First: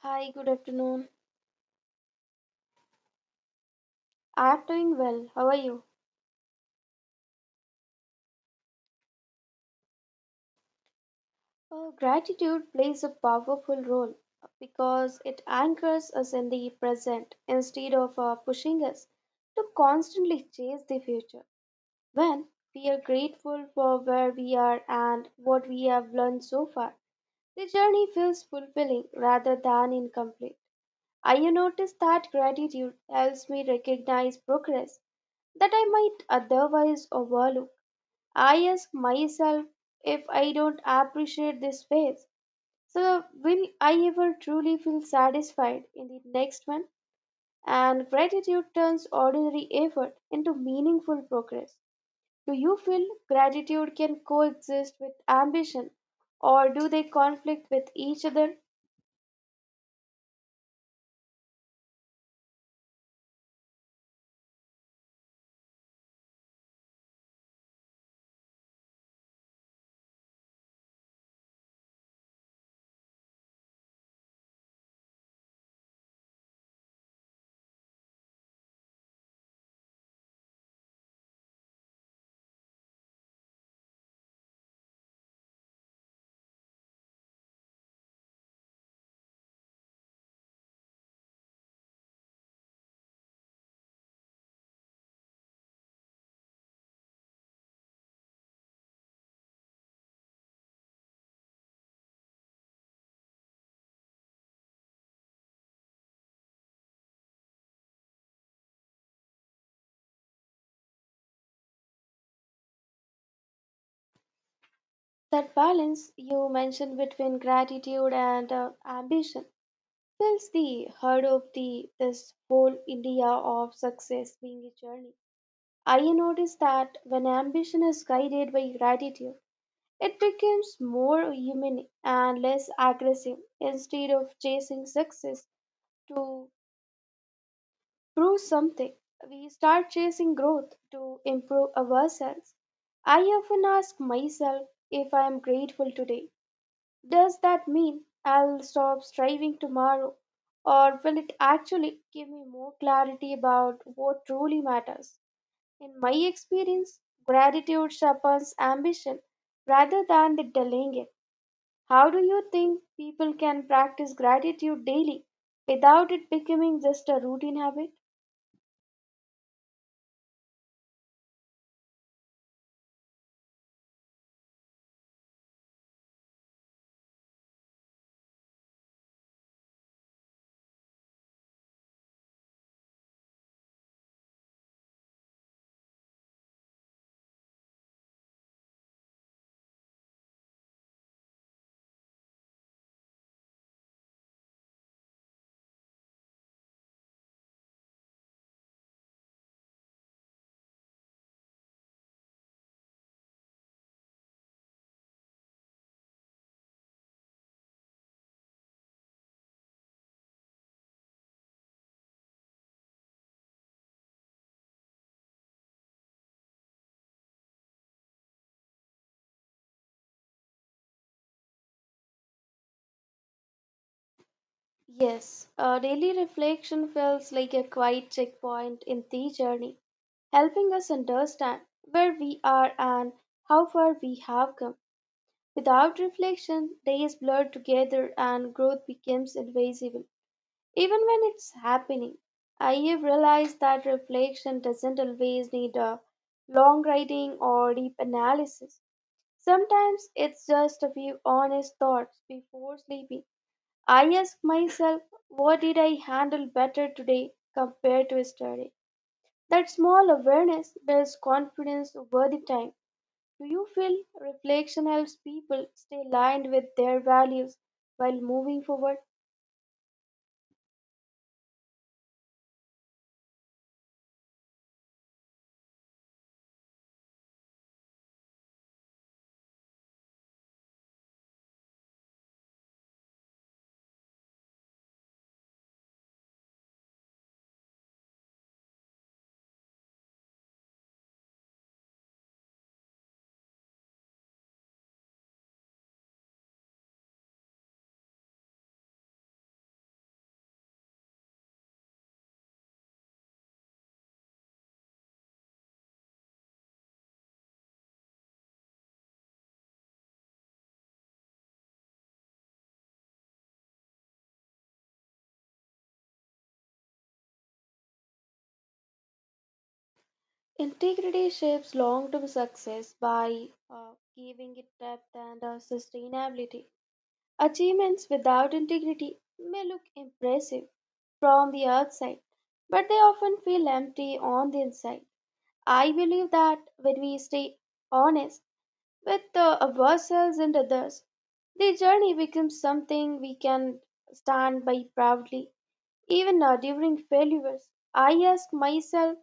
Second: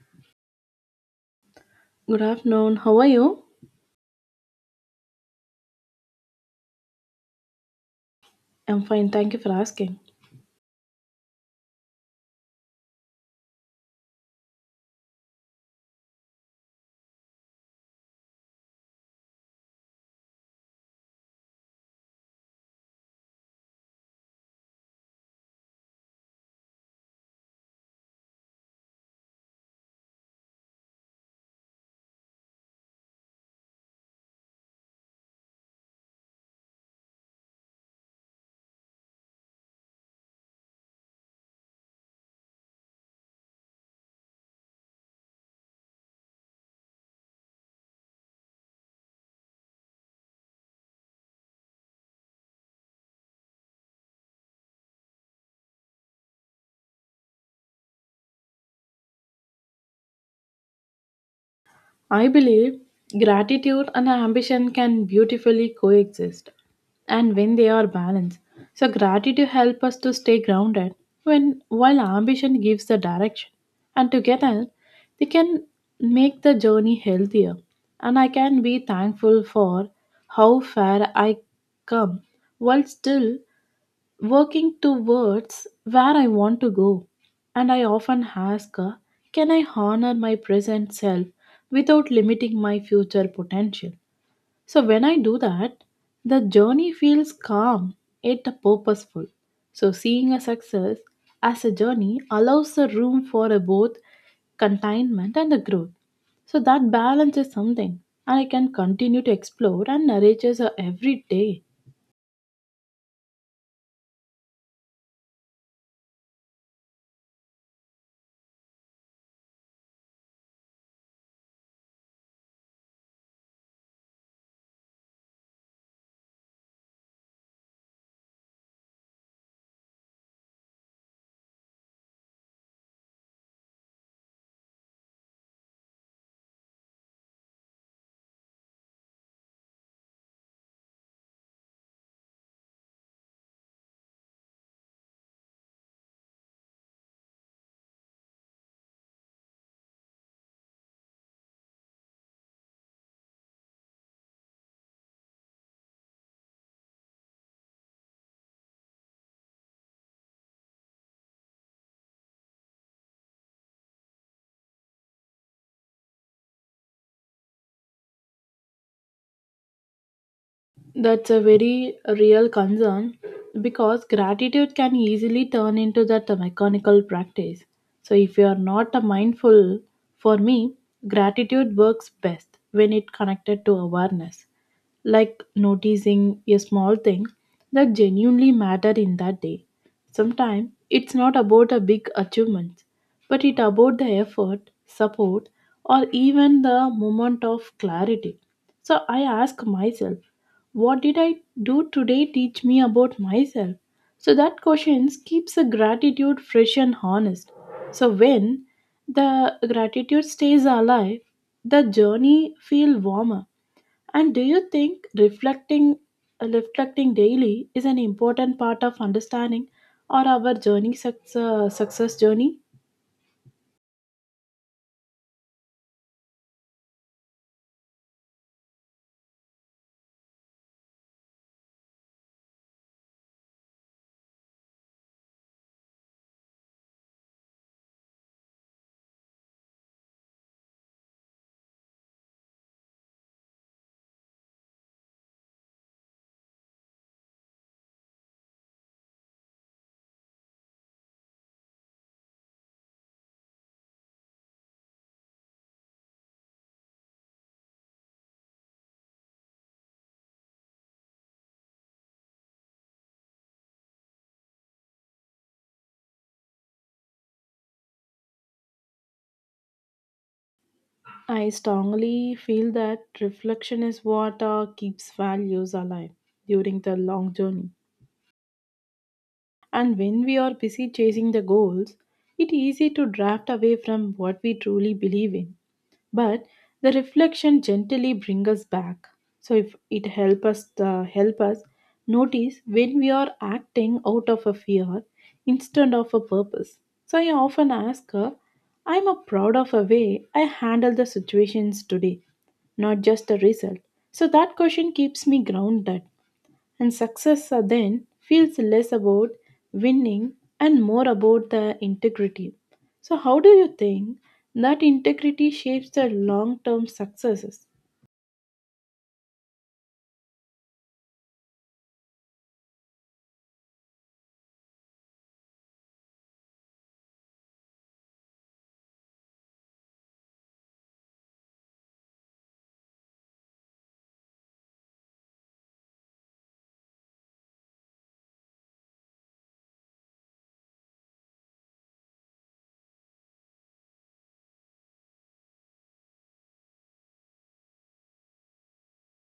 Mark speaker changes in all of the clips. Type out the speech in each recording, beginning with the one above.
Speaker 1: Hi, good afternoon.
Speaker 2: Good afternoon. How are you?
Speaker 1: I'm doing well. How are you?
Speaker 2: I'm fine. Thank you for asking.
Speaker 1: Gratitude plays a powerful role because it anchors us in the present instead of pushing us to constantly chase the future. When we are grateful for where we are and what we have learned so far, the journey feels fulfilling rather than incomplete. I noticed that gratitude helps me recognize progress that I might otherwise overlook. I ask myself, if I don't appreciate this phase, so will I ever truly feel satisfied in the next one? And gratitude turns ordinary effort into meaningful progress. Do you feel gratitude can coexist with ambition, or do they conflict with each other?
Speaker 2: I believe gratitude and ambition can beautifully coexist and when they are balanced. So gratitude helps us to stay grounded when while ambition gives the direction. And together they can make the journey healthier. And I can be thankful for how far I come while still working towards where I want to go. And I often ask, can I honor my present self without limiting my future potential? So when I do that, the journey feels calm yet purposeful. So seeing a success as a journey allows the room for a both containment and a growth. So that balance is something I can continue to explore and nurture every day.
Speaker 1: That balance you mentioned between gratitude and ambition fills the heart of the this whole idea of success being a journey. I noticed that when ambition is guided by gratitude, it becomes more human and less aggressive. Instead of chasing success to prove something, we start chasing growth to improve ourselves. I often ask myself, if I am grateful today, does that mean I'll stop striving tomorrow? Or will it actually give me more clarity about what truly matters? In my experience, gratitude sharpens ambition rather than the delaying it. How do you think people can practice gratitude daily without it becoming just a routine habit?
Speaker 2: That's a very real concern because gratitude can easily turn into that mechanical practice. So, if you are not a mindful, for me, gratitude works best when it connected to awareness, like noticing a small thing that genuinely matter in that day. Sometimes it's not about a big achievement, but it's about the effort, support, or even the moment of clarity. So I ask myself, what did I do today teach me about myself? So that question keeps the gratitude fresh and honest. So when the gratitude stays alive, the journey feel warmer. And do you think reflecting daily is an important part of understanding or our journey success, success journey?
Speaker 1: Yes, daily reflection feels like a quiet checkpoint in the journey, helping us understand where we are and how far we have come. Without reflection, days blur together and growth becomes invisible, even when it's happening. I have realized that reflection doesn't always need a long writing or deep analysis. Sometimes it's just a few honest thoughts before sleeping. I ask myself, what did I handle better today compared to yesterday? That small awareness builds confidence over the time. Do you feel reflection helps people stay aligned with their values while moving forward?
Speaker 2: I strongly feel that reflection is what keeps values alive during the long journey. And when we are busy chasing the goals, it is easy to drift away from what we truly believe in, but the reflection gently brings us back. So if it help us notice when we are acting out of a fear instead of a purpose. So I often ask her, I'm a proud of a way I handle the situations today, not just the result. So that question keeps me grounded, and success then feels less about winning and more about the integrity. So, how do you think that integrity shapes the long term successes?
Speaker 1: Integrity shapes long term success by giving it depth and sustainability. Achievements without integrity may look impressive from the outside, but they often feel empty on the inside. I believe that when we stay honest with ourselves and others, the journey becomes something we can stand by proudly. Even during failures, I ask myself,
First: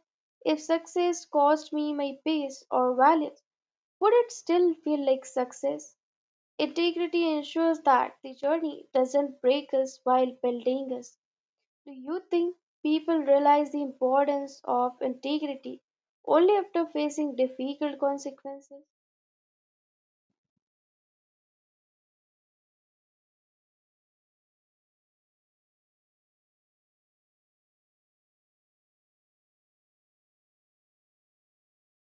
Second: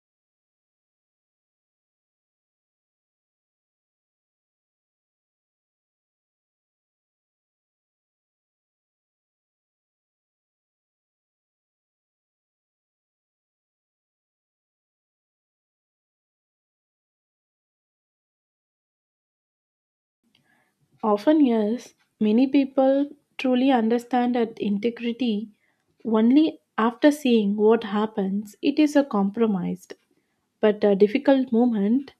Speaker 1: if success cost me my peace or values, would it still feel like success? Integrity ensures that the journey doesn't break us while building us. Do you think people realize the importance of integrity only after facing difficult consequences?
Speaker 2: Often, yes, many people truly understand that integrity only after seeing what happens, it is a compromised, but a difficult moment.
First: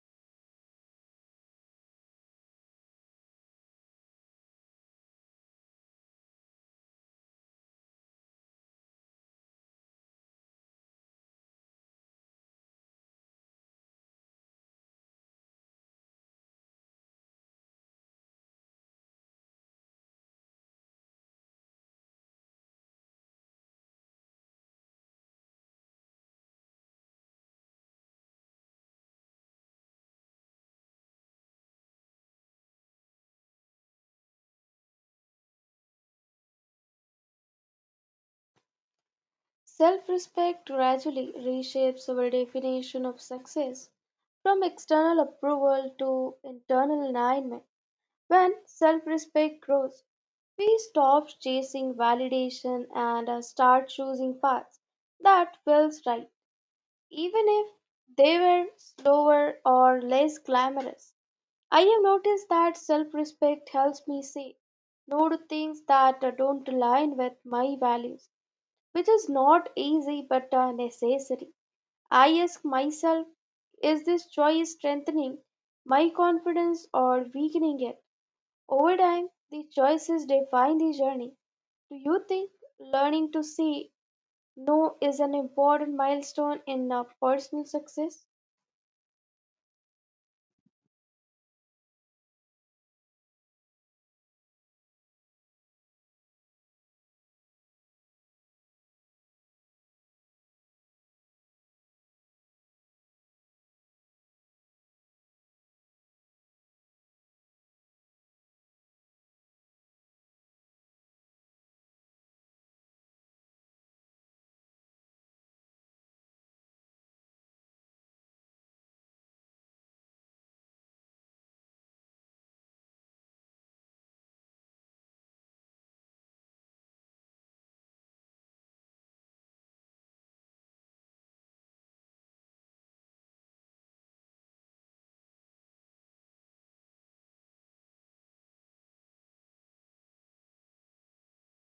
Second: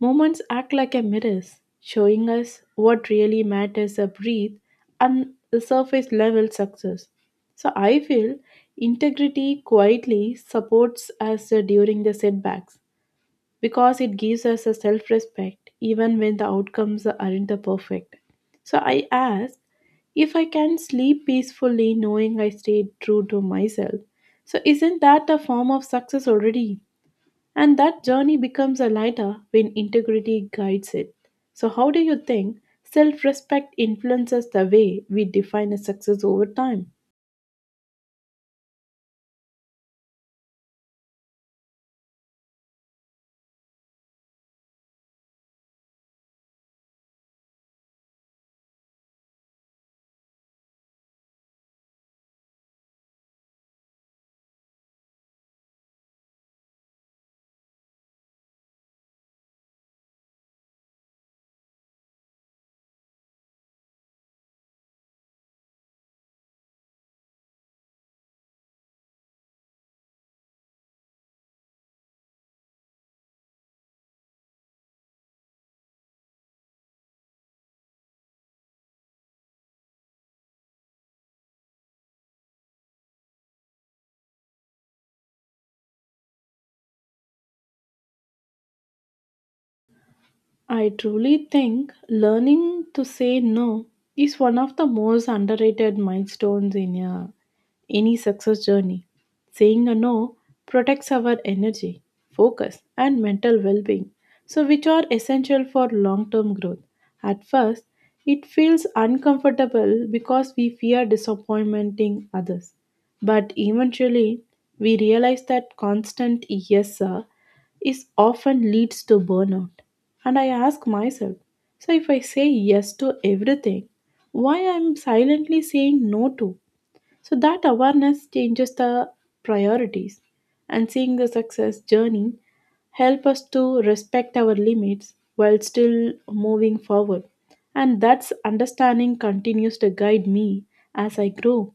Speaker 2: Moments act like a mirrors, showing us what really matters a breath and the surface level success. So I feel integrity quietly supports us during the setbacks because it gives us a self respect even when the outcomes aren't the perfect. So I ask if I can sleep peacefully knowing I stayed true to myself. So isn't that a form of success already? And that journey becomes a lighter when integrity guides it. So, how do you think self respect influences the way we define a success over time?
Speaker 1: Self respect gradually reshapes our definition of success from external approval to internal alignment. When self respect grows, we stop chasing validation and start choosing paths that feels right, even if they were slower or less glamorous. I have noticed that self respect helps me say no to things that don't align with my values, which is not easy but necessary. I ask myself, is this choice strengthening my confidence or weakening it? Over time, the choices define the journey. Do you think learning to say no is an important milestone in personal success?
Speaker 2: I truly think learning to say no is one of the most underrated milestones in a, any success journey. Saying a no protects our energy, focus, and mental well being, so which are essential for long term growth. At first, it feels uncomfortable because we fear disappointing others. But eventually, we realize that constant yes, sir is often leads to burnout. And I ask myself, so if I say yes to everything, why I'm silently saying no to? So that awareness changes the priorities, and seeing the success journey help us to respect our limits while still moving forward. And that's understanding continues to guide me as I grow.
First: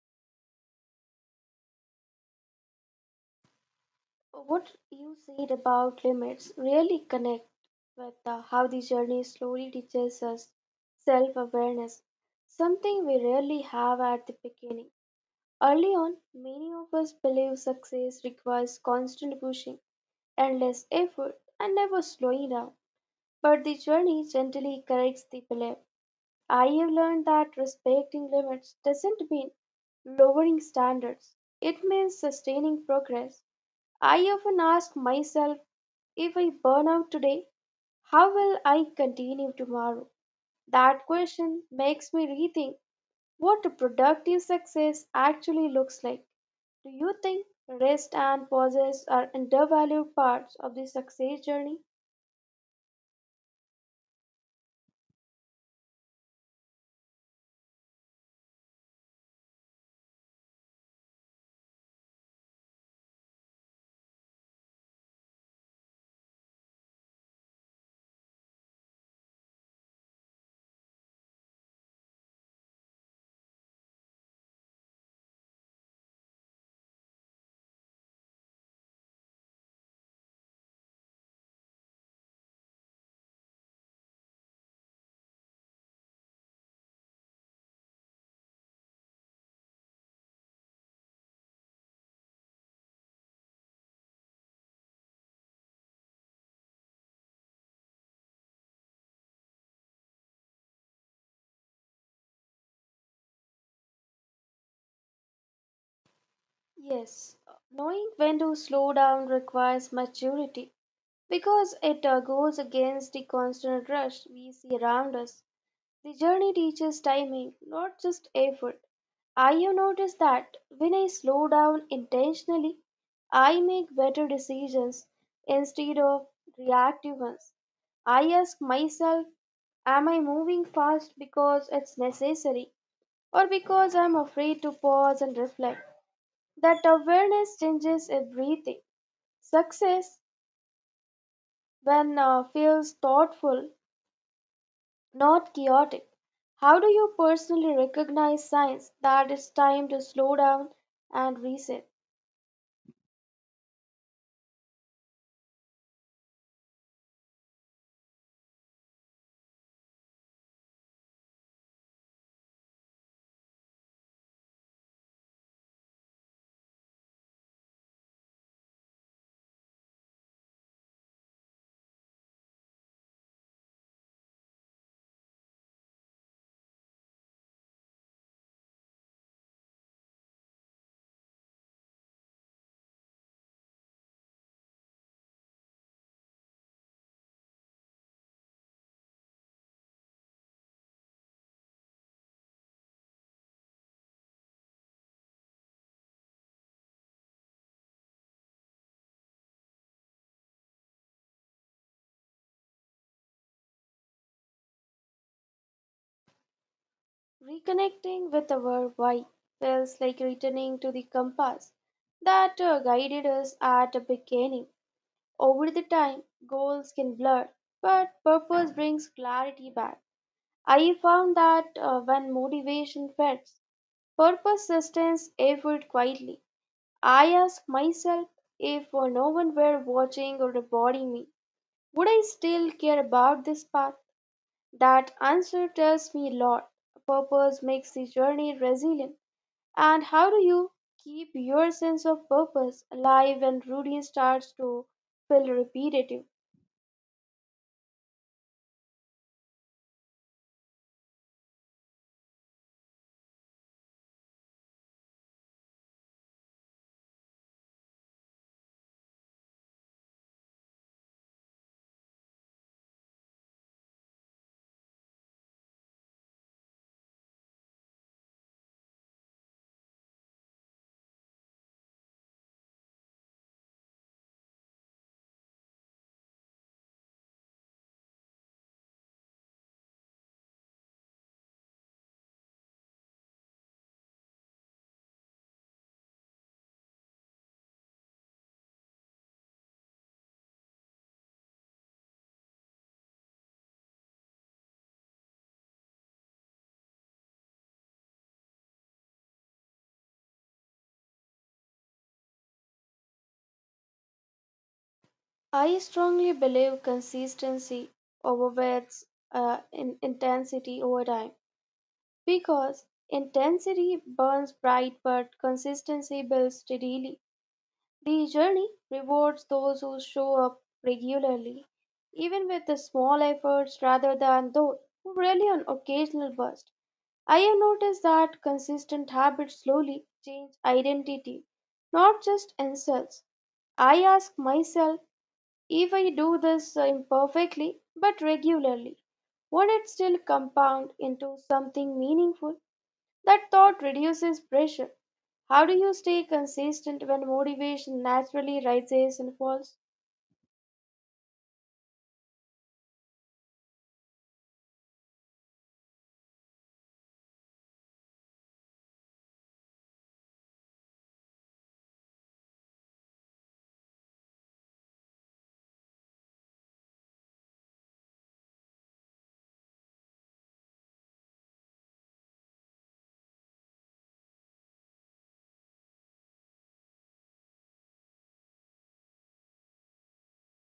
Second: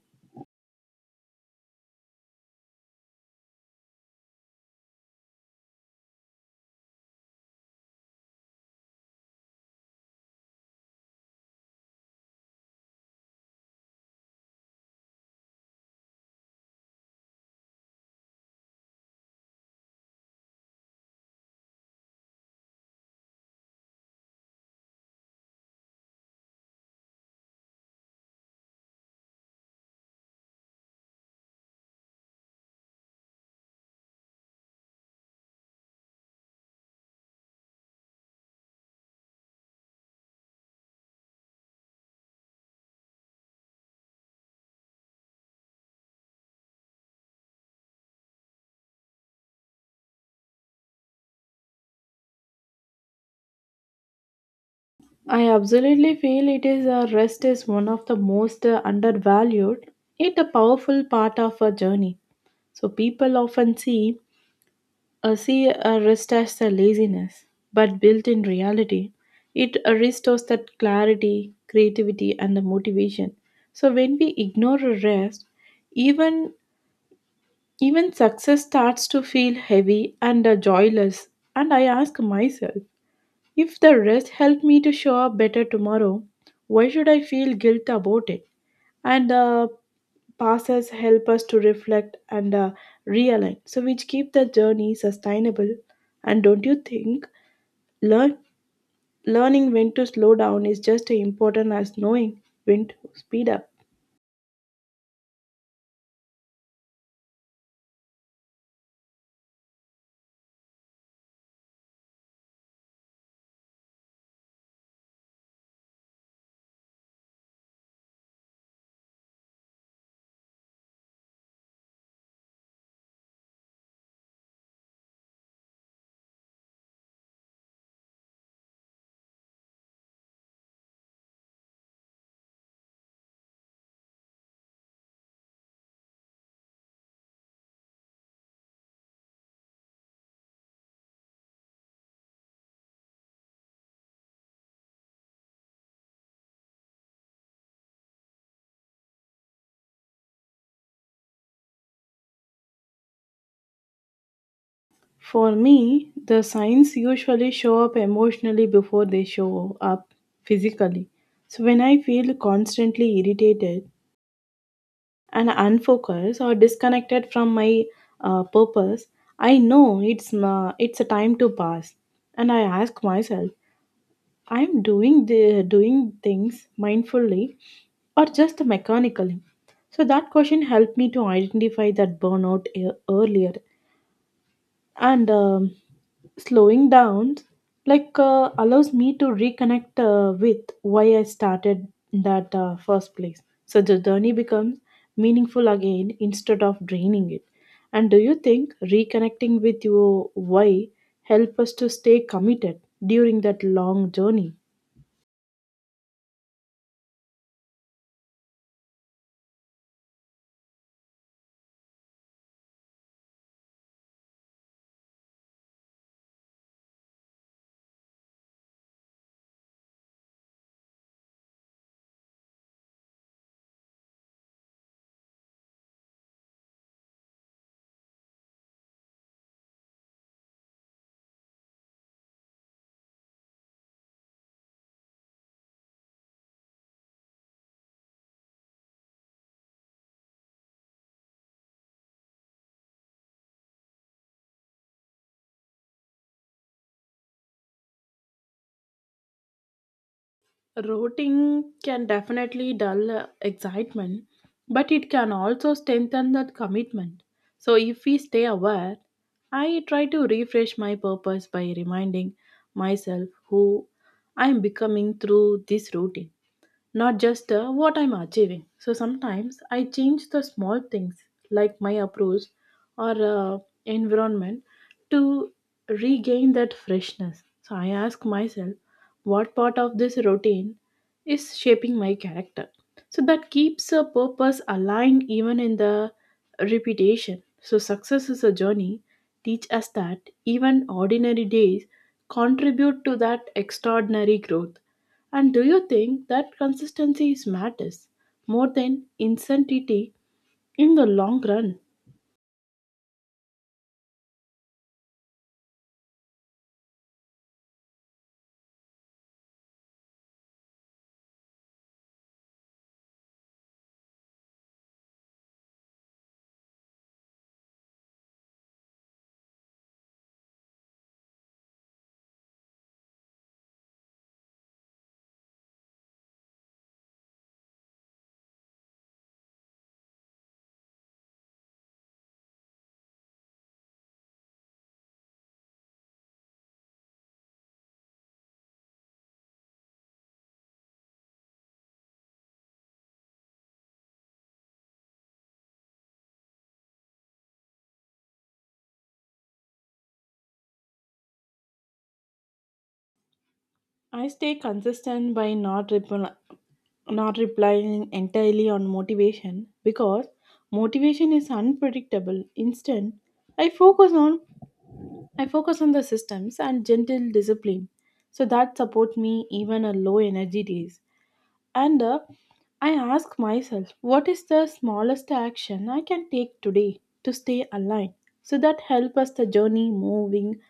Speaker 1: What you said about limits really connect with how the journey slowly teaches us self awareness, something we rarely have at the beginning. Early on, many of us believe success requires constant pushing, endless effort, and never slowing down. But the journey gently corrects the belief. I have learned that respecting limits doesn't mean lowering standards, it means sustaining progress. I often ask myself, if I burn out today, how will I continue tomorrow? That question makes me rethink what a productive success actually looks like. Do you think rest and pauses are undervalued parts of the success journey?
Speaker 2: I absolutely feel it is a rest is one of the most undervalued, yet a powerful part of a journey. So people often see a rest as a laziness, but built in reality, it restores that clarity, creativity, and the motivation. So when we ignore a rest, even even success starts to feel heavy and joyless. And I ask myself. If the rest helped me to show up better tomorrow, why should I feel guilt about it? And passes help us to reflect and realign, so which keep the journey sustainable. And don't you think learn, learning when to slow down is just as important as knowing when to speed up?
Speaker 1: Yes, knowing when to slow down requires maturity because it goes against the constant rush we see around us. The journey teaches timing, not just effort. I have noticed that when I slow down intentionally, I make better decisions instead of reactive ones. I ask myself, am I moving fast because it's necessary, or because I'm afraid to pause and reflect? That awareness changes everything. Success, when feels thoughtful, not chaotic. How do you personally recognize signs that it's time to slow down and reset?
Speaker 2: For me, the signs usually show up emotionally before they show up physically. So when I feel constantly irritated, and unfocused or disconnected from my purpose, I know it's a time to pass. And I ask myself, I'm doing things mindfully or just mechanically. So that question helped me to identify that earlier, and slowing down allows me to reconnect with why I started in that first place. So the journey becomes meaningful again instead of draining it. And do you think reconnecting with your why help us to stay committed during that long journey?
Speaker 1: Reconnecting with our why feels like returning to the compass that guided us at the beginning. Over the time, goals can blur, but purpose brings clarity back. I found that when motivation fades, purpose sustains effort quietly. I ask myself, if no one were watching or rewarding me, would I still care about this path? That answer tells me a lot. Purpose makes the journey resilient. And how do you keep your sense of purpose alive when routine starts to feel repetitive?
Speaker 2: Routing can definitely dull excitement, but it can also strengthen that commitment. So, if we stay aware, I try to refresh my purpose by reminding myself who I am becoming through this routine, not just what I'm achieving. So sometimes I change the small things like my approach or environment to regain that freshness. So I ask myself, what part of this routine is shaping my character? So that keeps a purpose aligned even in the repetition. So success is a journey. Teach us that even ordinary days contribute to that extraordinary growth. And do you think that consistency is matters more than insanity in the long run?
Speaker 1: I strongly believe consistency overweights in intensity over time, because intensity burns bright but consistency builds steadily. The journey rewards those who show up regularly, even with the small efforts, rather than those who rely on occasional bursts. I have noticed that consistent habits slowly change identity, not just insults. I ask myself, if I do this imperfectly but regularly, would it still compound into something meaningful? That thought reduces pressure. How do you stay consistent when motivation naturally rises and falls?
Speaker 2: I stay consistent by not relying entirely on motivation because motivation is unpredictable. Instead, I focus on I focus on the systems and gentle discipline so that support me even on low energy days. And I ask myself, what is the smallest action I can take today to stay aligned? So that help us the journey moving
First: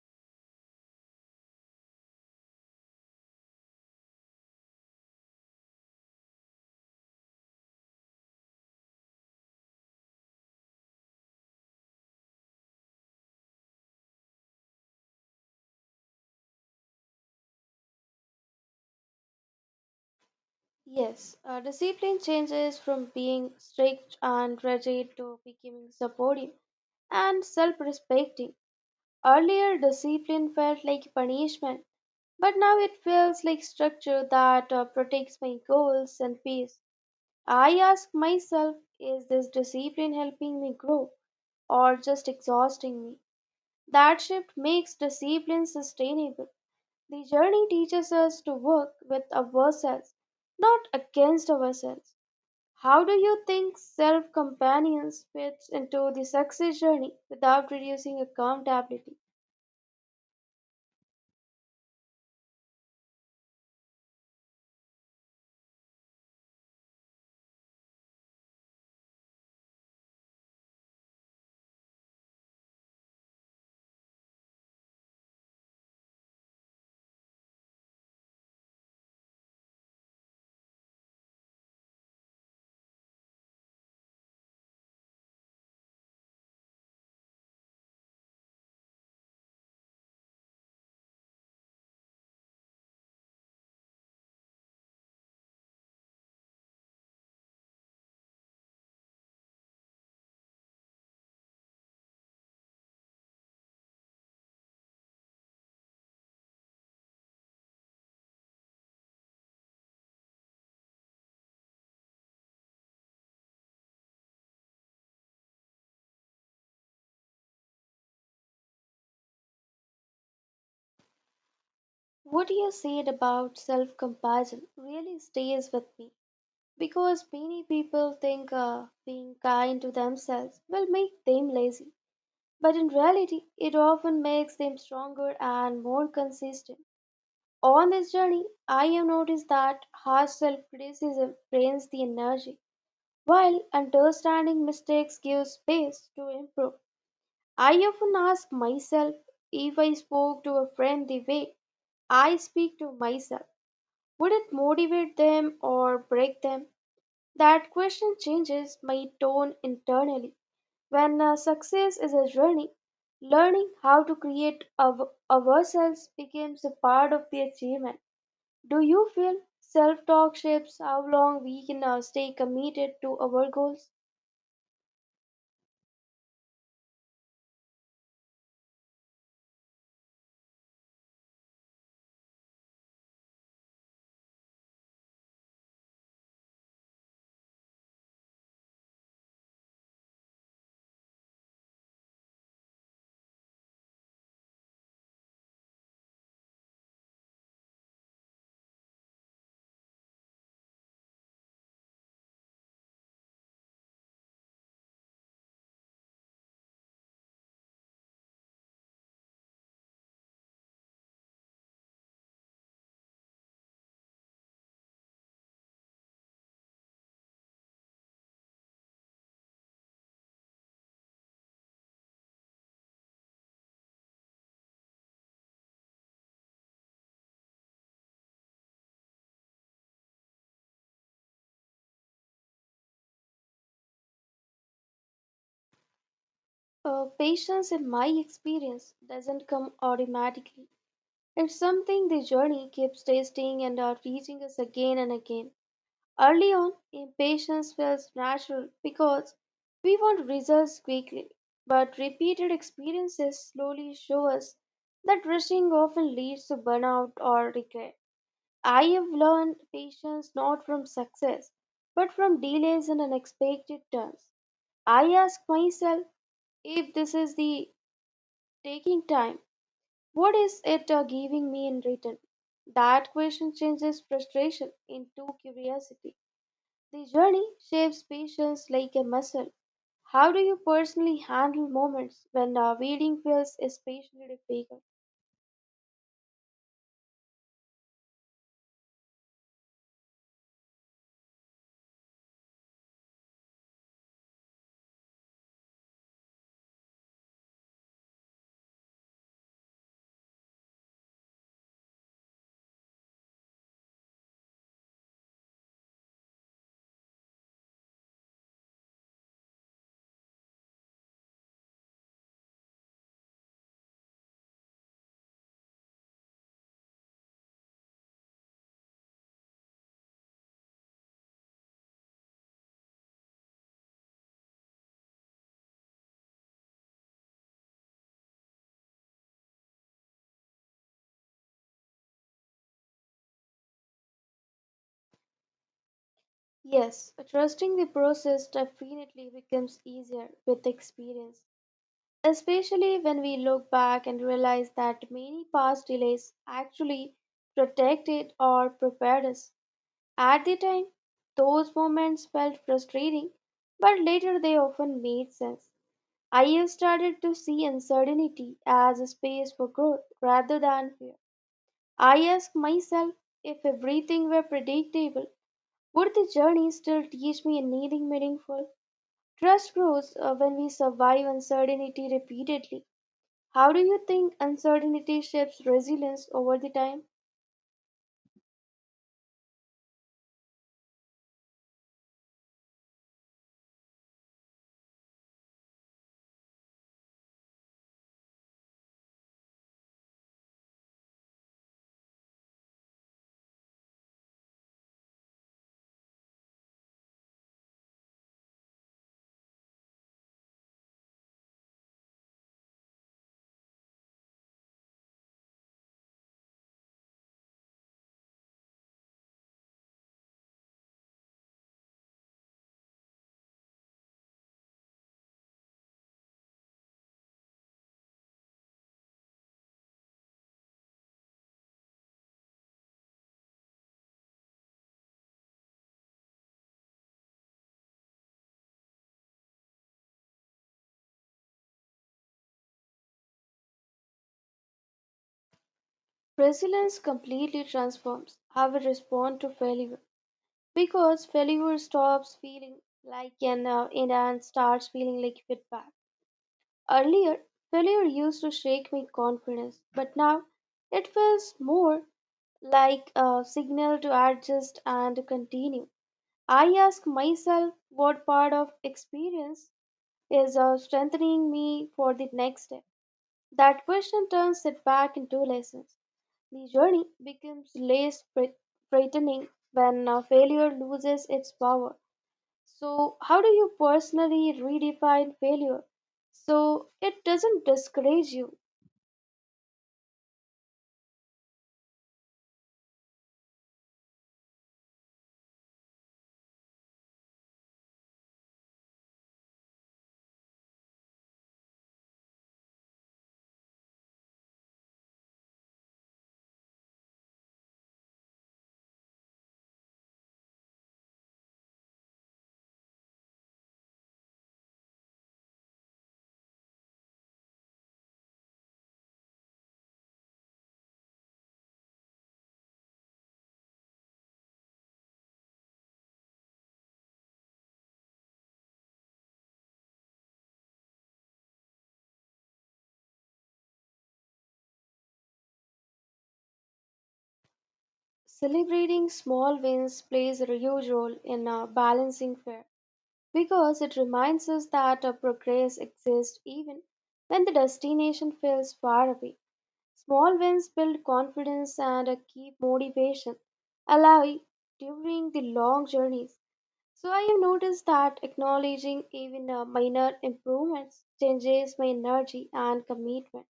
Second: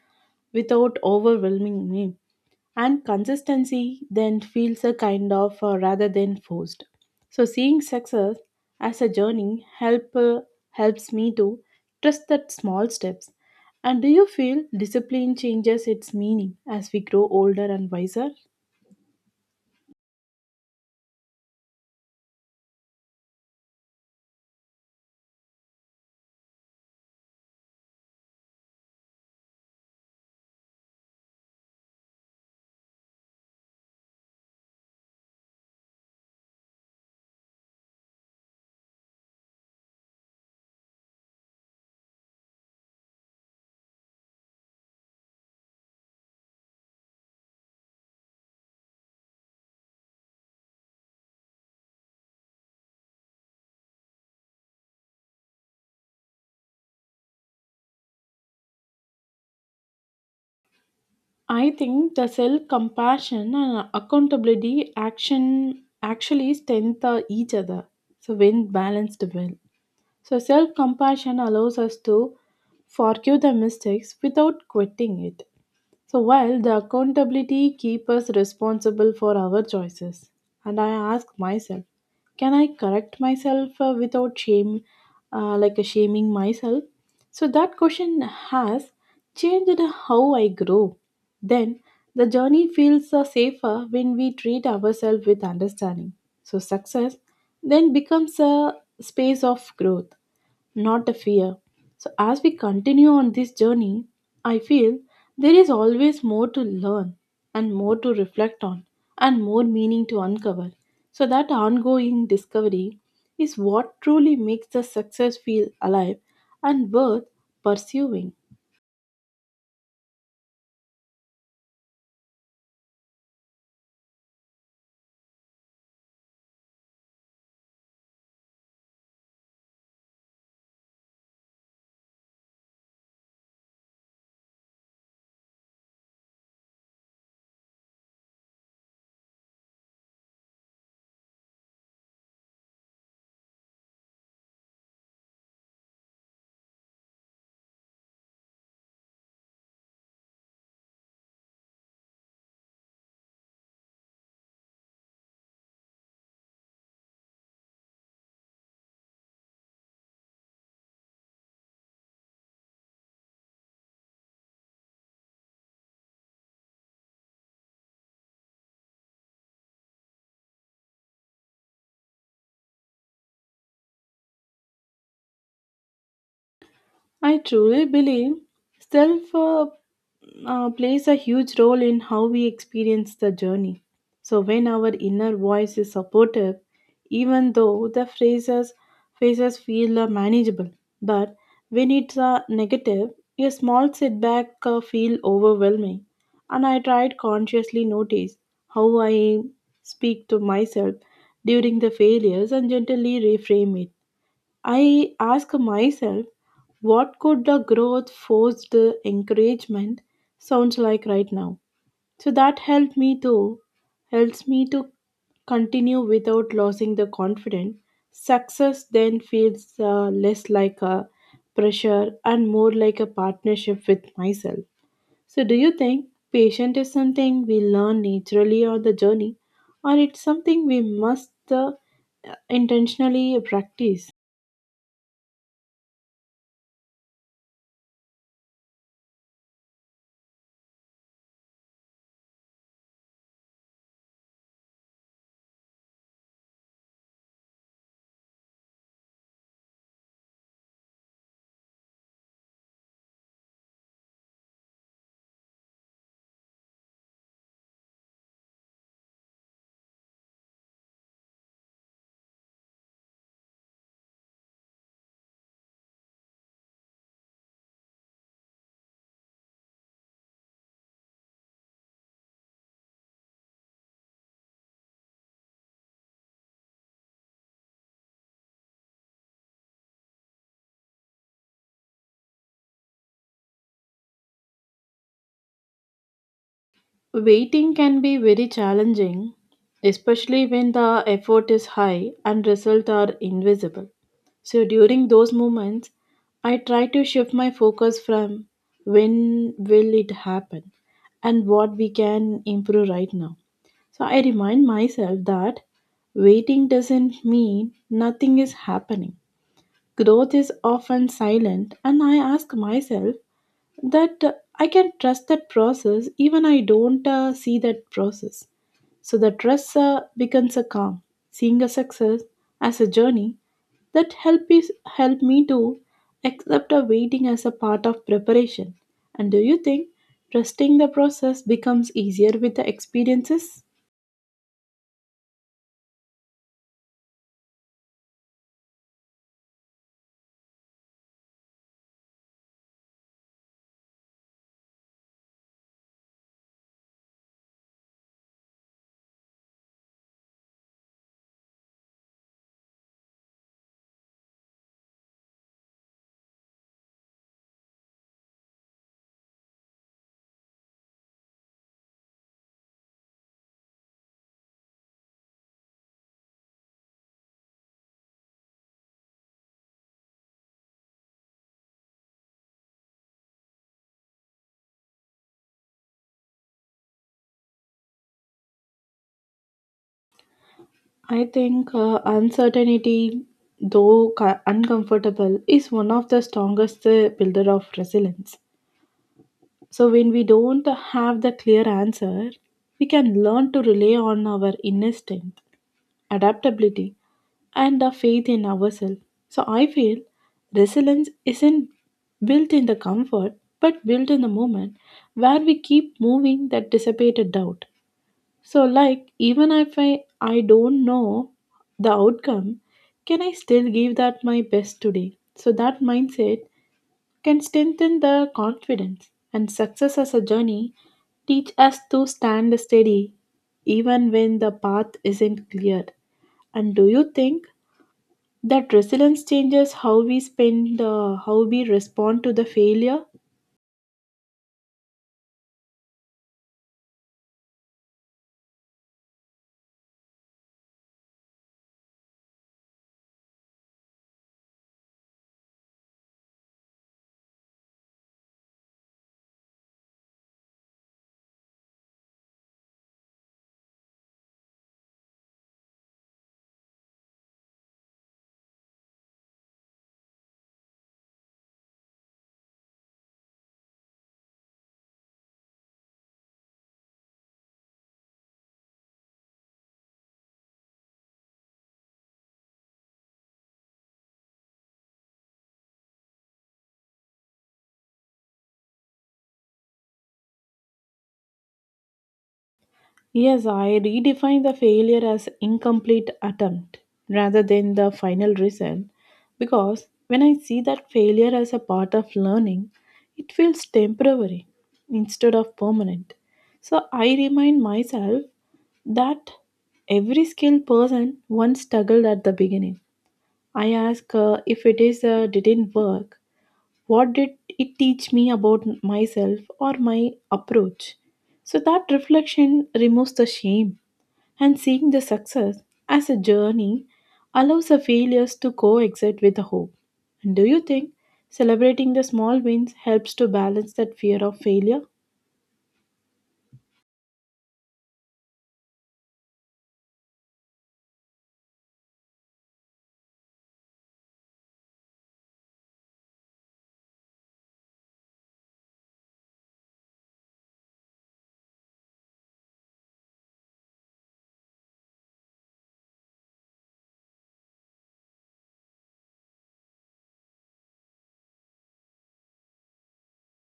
Speaker 2: without overwhelming me. And consistency then feels a kind of rather than forced. So seeing success as a journey helps me to trust that small steps. And do you feel discipline changes its meaning as we grow older and wiser?
Speaker 1: Yes, discipline changes from being strict and rigid to becoming supportive and self respecting. Earlier, discipline felt like punishment, but now it feels like structure that protects my goals and peace. I ask myself, is this discipline helping me grow or just exhausting me? That shift makes discipline sustainable. The journey teaches us to work with ourselves, not against ourselves. How do you think self companions fits into the success journey without reducing accountability?
Speaker 2: I think the self compassion and accountability action actually strengthen each other. So when balanced well. So self compassion allows us to forgive the mistakes without quitting it. So while the accountability keeps us responsible for our choices, and I ask myself, can I correct myself without shame, shaming myself? So that question has changed how I grow. Then the journey feels safer when we treat ourselves with understanding. So success then becomes a space of growth not the fear. So, as we continue on this journey, I feel there is always more to learn and more to reflect on and more meaning to uncover. So, that ongoing discovery is what truly makes the success feel alive and worth pursuing.
Speaker 1: What you said about self compassion really stays with me because many people think being kind to themselves will make them lazy. But in reality, it often makes them stronger and more consistent. On this journey, I have noticed that harsh self criticism drains the energy, while understanding mistakes gives space to improve. I often ask myself, if I spoke to a friend the way I speak to myself, would it motivate them or break them? That question changes my tone internally. When success is a journey, learning how to create ourselves becomes a part of the achievement. Do you feel self-talk shapes how long we can stay committed to our goals?
Speaker 2: I truly believe self plays a huge role in how we experience the journey. So, when our inner voice is supportive, even though the phases feel manageable, but when it's negative, a small setback feel overwhelming. And I tried consciously notice how I speak to myself during the failures and gently reframe it. I ask myself, what could the growth forced encouragement sounds like right now? So that helped me to helps me to continue without losing the confidence. Success then feels less like a pressure and more like a partnership with myself. So, do you think patience is something we learn naturally on the journey, or it's something we must intentionally practice?
Speaker 1: Patience, in my experience, doesn't come automatically. It's something the journey keeps testing and teaching us again and again. Early on, impatience feels natural because we want results quickly, but repeated experiences slowly show us that rushing often leads to burnout or regret. I have learned patience not from success, but from delays and unexpected turns. I ask myself, if this is the taking time, what is it giving me in return? That question changes frustration into curiosity. The journey shapes patience like a muscle. How do you personally handle moments when waiting feels especially difficult?
Speaker 2: Waiting can be very challenging, especially when the effort is high and results are invisible. So during those moments, I try to shift my focus from when will it happen and what we can improve right now. So I remind myself that waiting doesn't mean nothing is happening. Growth is often silent, and I ask myself that I can trust that process even I don't see that process. So the trust becomes a calm, seeing a success as a journey that help me to accept a waiting as a part of preparation. And do you think trusting the process becomes easier with the experiences?
Speaker 1: Yes, trusting the process definitely becomes easier with experience, especially when we look back and realize that many past delays actually protected or prepared us. At the time, those moments felt frustrating, but later they often made sense. I have started to see uncertainty as a space for growth rather than fear. I ask myself, if everything were predictable, would the journey still teach me anything meaningful? Trust grows when we survive uncertainty repeatedly. How do you think uncertainty shapes resilience over the time?
Speaker 2: I think uncertainty, though uncomfortable, is one of the strongest builder of resilience. So, when we don't have the clear answer, we can learn to rely on our inner strength, adaptability, and the faith in ourselves. So, I feel resilience isn't built in the comfort but built in the moment where we keep moving that dissipated doubt. So, like, even if I, I don't know the outcome, can I still give that my best today? So, that mindset can strengthen the confidence, and success as a journey teach us to stand steady even when the path isn't clear. And do you think that resilience changes how we spend how we respond to the failure?
Speaker 1: Resilience completely transforms how we respond to failure, because failure stops feeling like an end and starts feeling like feedback. Earlier, failure used to shake my confidence, but now it feels more like a signal to adjust and to continue. I ask myself, what part of experience is strengthening me for the next step. That question turns setback into lessons. The journey becomes less frightening when failure loses its power. So, how do you personally redefine failure so it doesn't discourage you?
Speaker 2: Yes, I redefine the failure as incomplete attempt rather than the final result because when I see that failure as a part of learning, it feels temporary instead of permanent. So I remind myself that every skilled person once struggled at the beginning. I ask if it is didn't work, what did it teach me about myself or my approach? So that reflection removes the shame, and seeing the success as a journey allows the failures to coexist with the hope. And do you think celebrating the small wins helps to balance that fear of failure?
Speaker 1: Celebrating small wins plays a huge role in balancing fear, because it reminds us that progress exists even when the destination feels far away. Small wins build confidence and keep motivation alive during the long journeys. So I have noticed that acknowledging even minor improvements changes my energy and commitment.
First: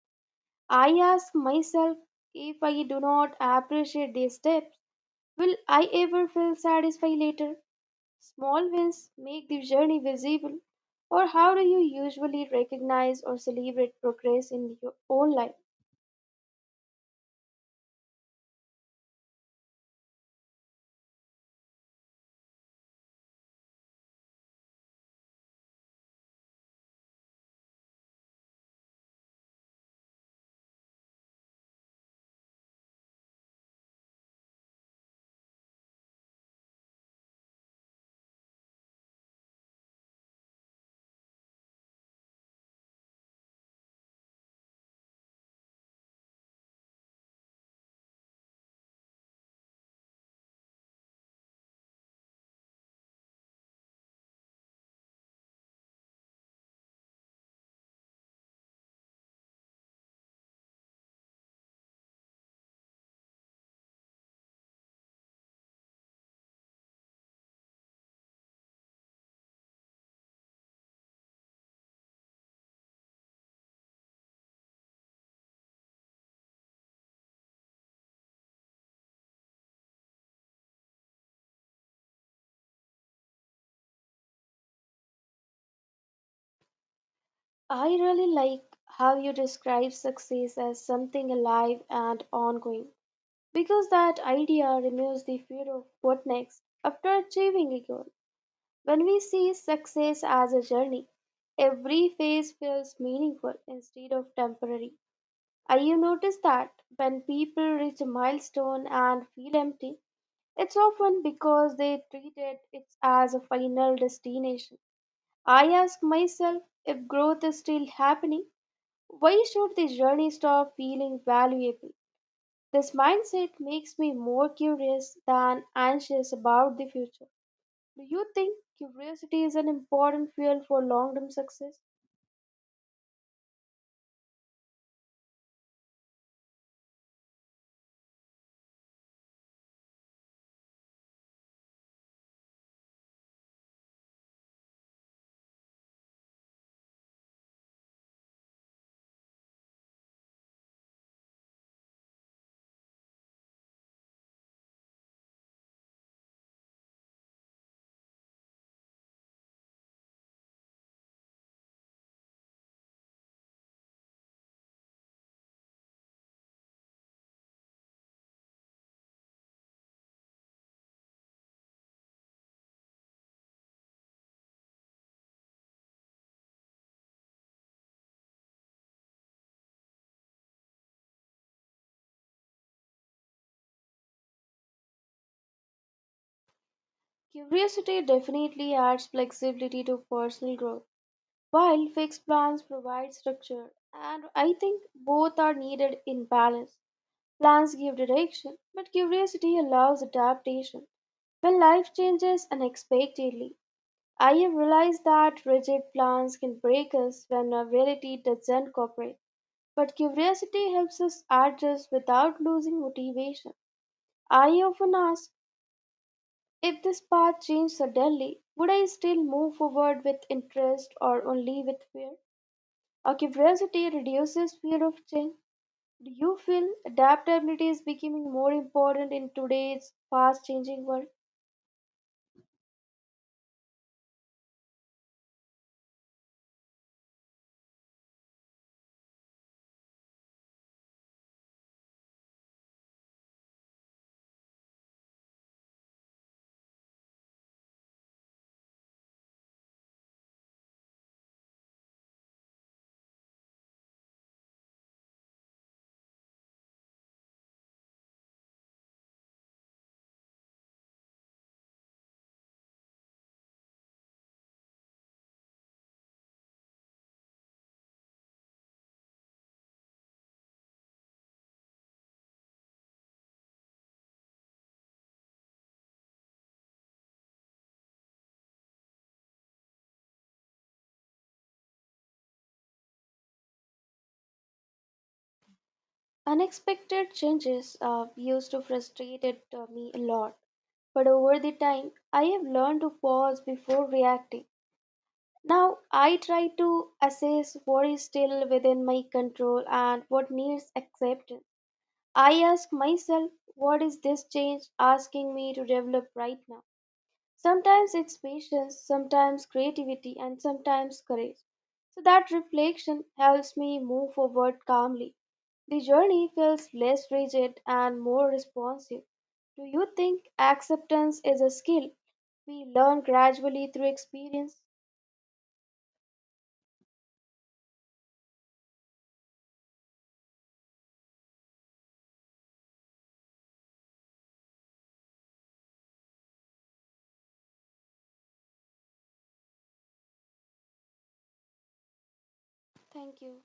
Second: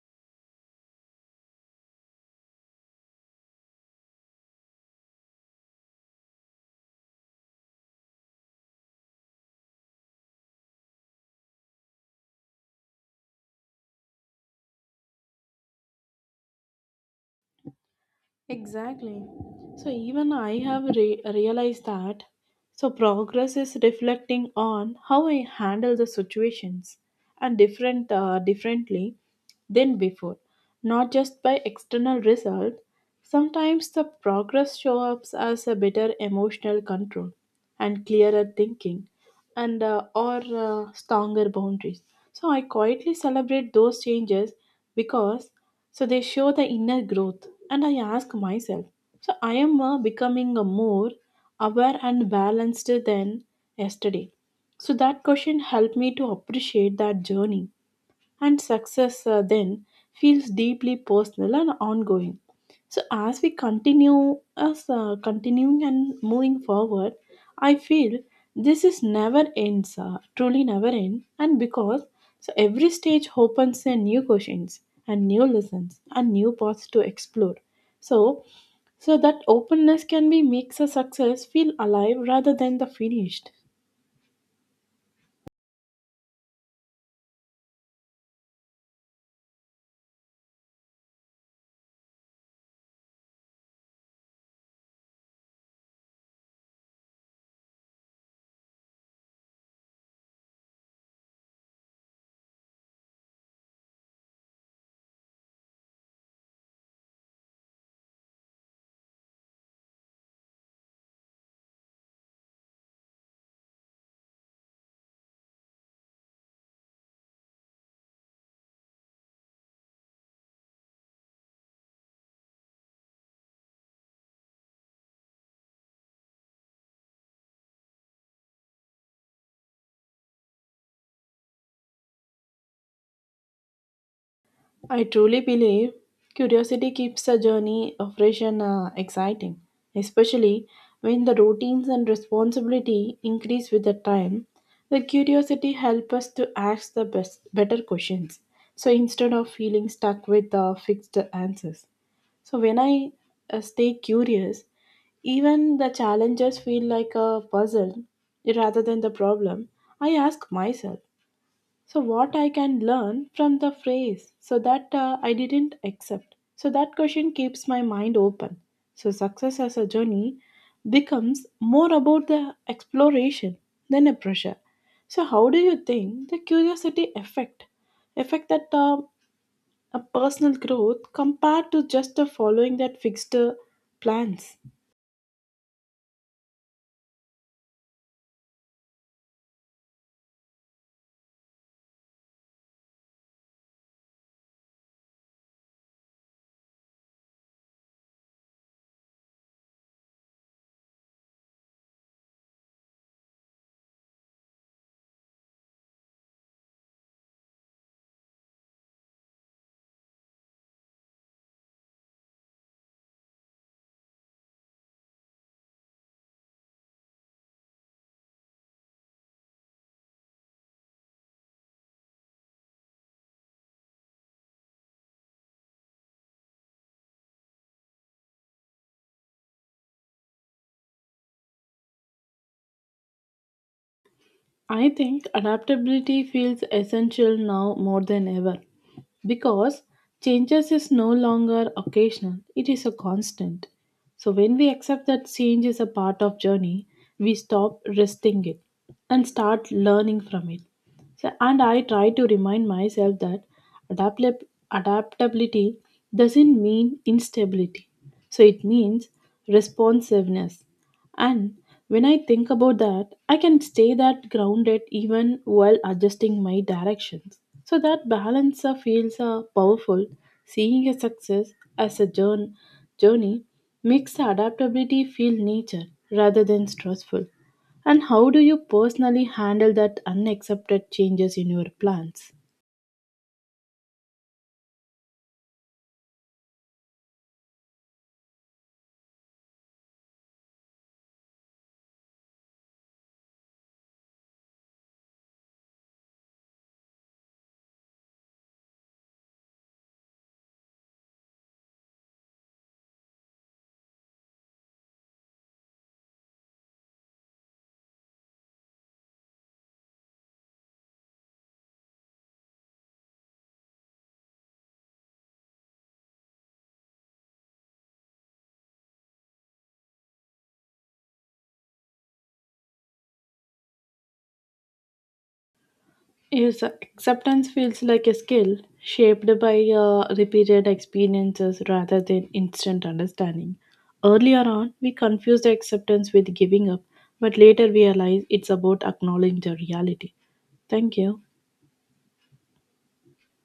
Speaker 1: I ask myself, if I do not appreciate these steps, will I ever feel satisfied later? Small wins make the journey visible. Or how do you usually recognize or celebrate progress in your own life?
Speaker 2: Exactly. So even I have realized that. So progress is reflecting on how I handle the situations and differently than before, not just by external result. Sometimes the progress shows up as a better emotional control and clearer thinking and or stronger boundaries. So I quietly celebrate those changes because so they show the inner growth. And I ask myself, so I am becoming a more aware and balanced than yesterday. So that question helped me to appreciate that journey, and success then feels deeply personal and ongoing. So as we continue, as continuing and moving forward, I feel this is never ends, truly never end, and because so every stage opens a new questions and new lessons and new paths to explore. So, so that openness can be makes a success feel alive rather than the finished.
Speaker 1: I really like how you describe success as something alive and ongoing, because that idea removes the fear of what next after achieving a goal. When we see success as a journey, every phase feels meaningful instead of temporary. I have noticed that when people reach a milestone and feel empty, it's often because they treated it as a final destination. I ask myself, if growth is still happening, why should this journey stop feeling valuable? This mindset makes me more curious than anxious about the future. Do you think curiosity is an important fuel for long term success?
Speaker 2: I truly believe curiosity keeps the journey of fresh and exciting, especially when the routines and responsibility increase with the time. The curiosity helps us to ask the best, better questions. So instead of feeling stuck with the fixed answers. So when I stay curious, even the challenges feel like a puzzle rather than the problem. I ask myself so, what I can learn from the phrase so that I didn't accept. So, that question keeps my mind open. So, success as a journey becomes more about the exploration than a pressure. So, how do you think the curiosity effect effect that a personal growth compared to just following that fixed plans?
Speaker 1: Curiosity definitely adds flexibility to personal growth, while fixed plans provide structure, and I think both are needed in balance. Plans give direction, but curiosity allows adaptation. When life changes unexpectedly, I have realized that rigid plans can break us when our reality doesn't cooperate, but curiosity helps us adjust without losing motivation. I often ask, if this path changed suddenly, would I still move forward with interest or only with fear? Our curiosity reduces fear of change. Do you feel adaptability is becoming more important in today's fast changing world?
Speaker 2: I think adaptability feels essential now more than ever because changes is no longer occasional, it is a constant. So when we accept that change is a part of journey, we stop resisting it and start learning from it. So, and I try to remind myself that adaptab- adaptability doesn't mean instability. So it means responsiveness. And when I think about that, I can stay that grounded even while adjusting my directions. So that balance feels powerful. Seeing a success as a journey makes adaptability feel nature rather than stressful. And how do you personally handle that unaccepted changes in your plans?
Speaker 1: Unexpected changes used to frustrate me a lot, but over the time, I have learned to pause before reacting. Now, I try to assess what is still within my control and what needs acceptance. I ask myself, what is this change asking me to develop right now? Sometimes it's patience, sometimes creativity, and sometimes courage. So that reflection helps me move forward calmly. The journey feels less rigid and more responsive. Do you think acceptance is a skill we learn gradually through experience?
Speaker 2: Yes, acceptance feels like a skill shaped by repeated experiences rather than instant understanding. Earlier on, we confused acceptance with giving up, but later we realize it's about acknowledging the reality. Thank you.
Speaker 1: Thank you.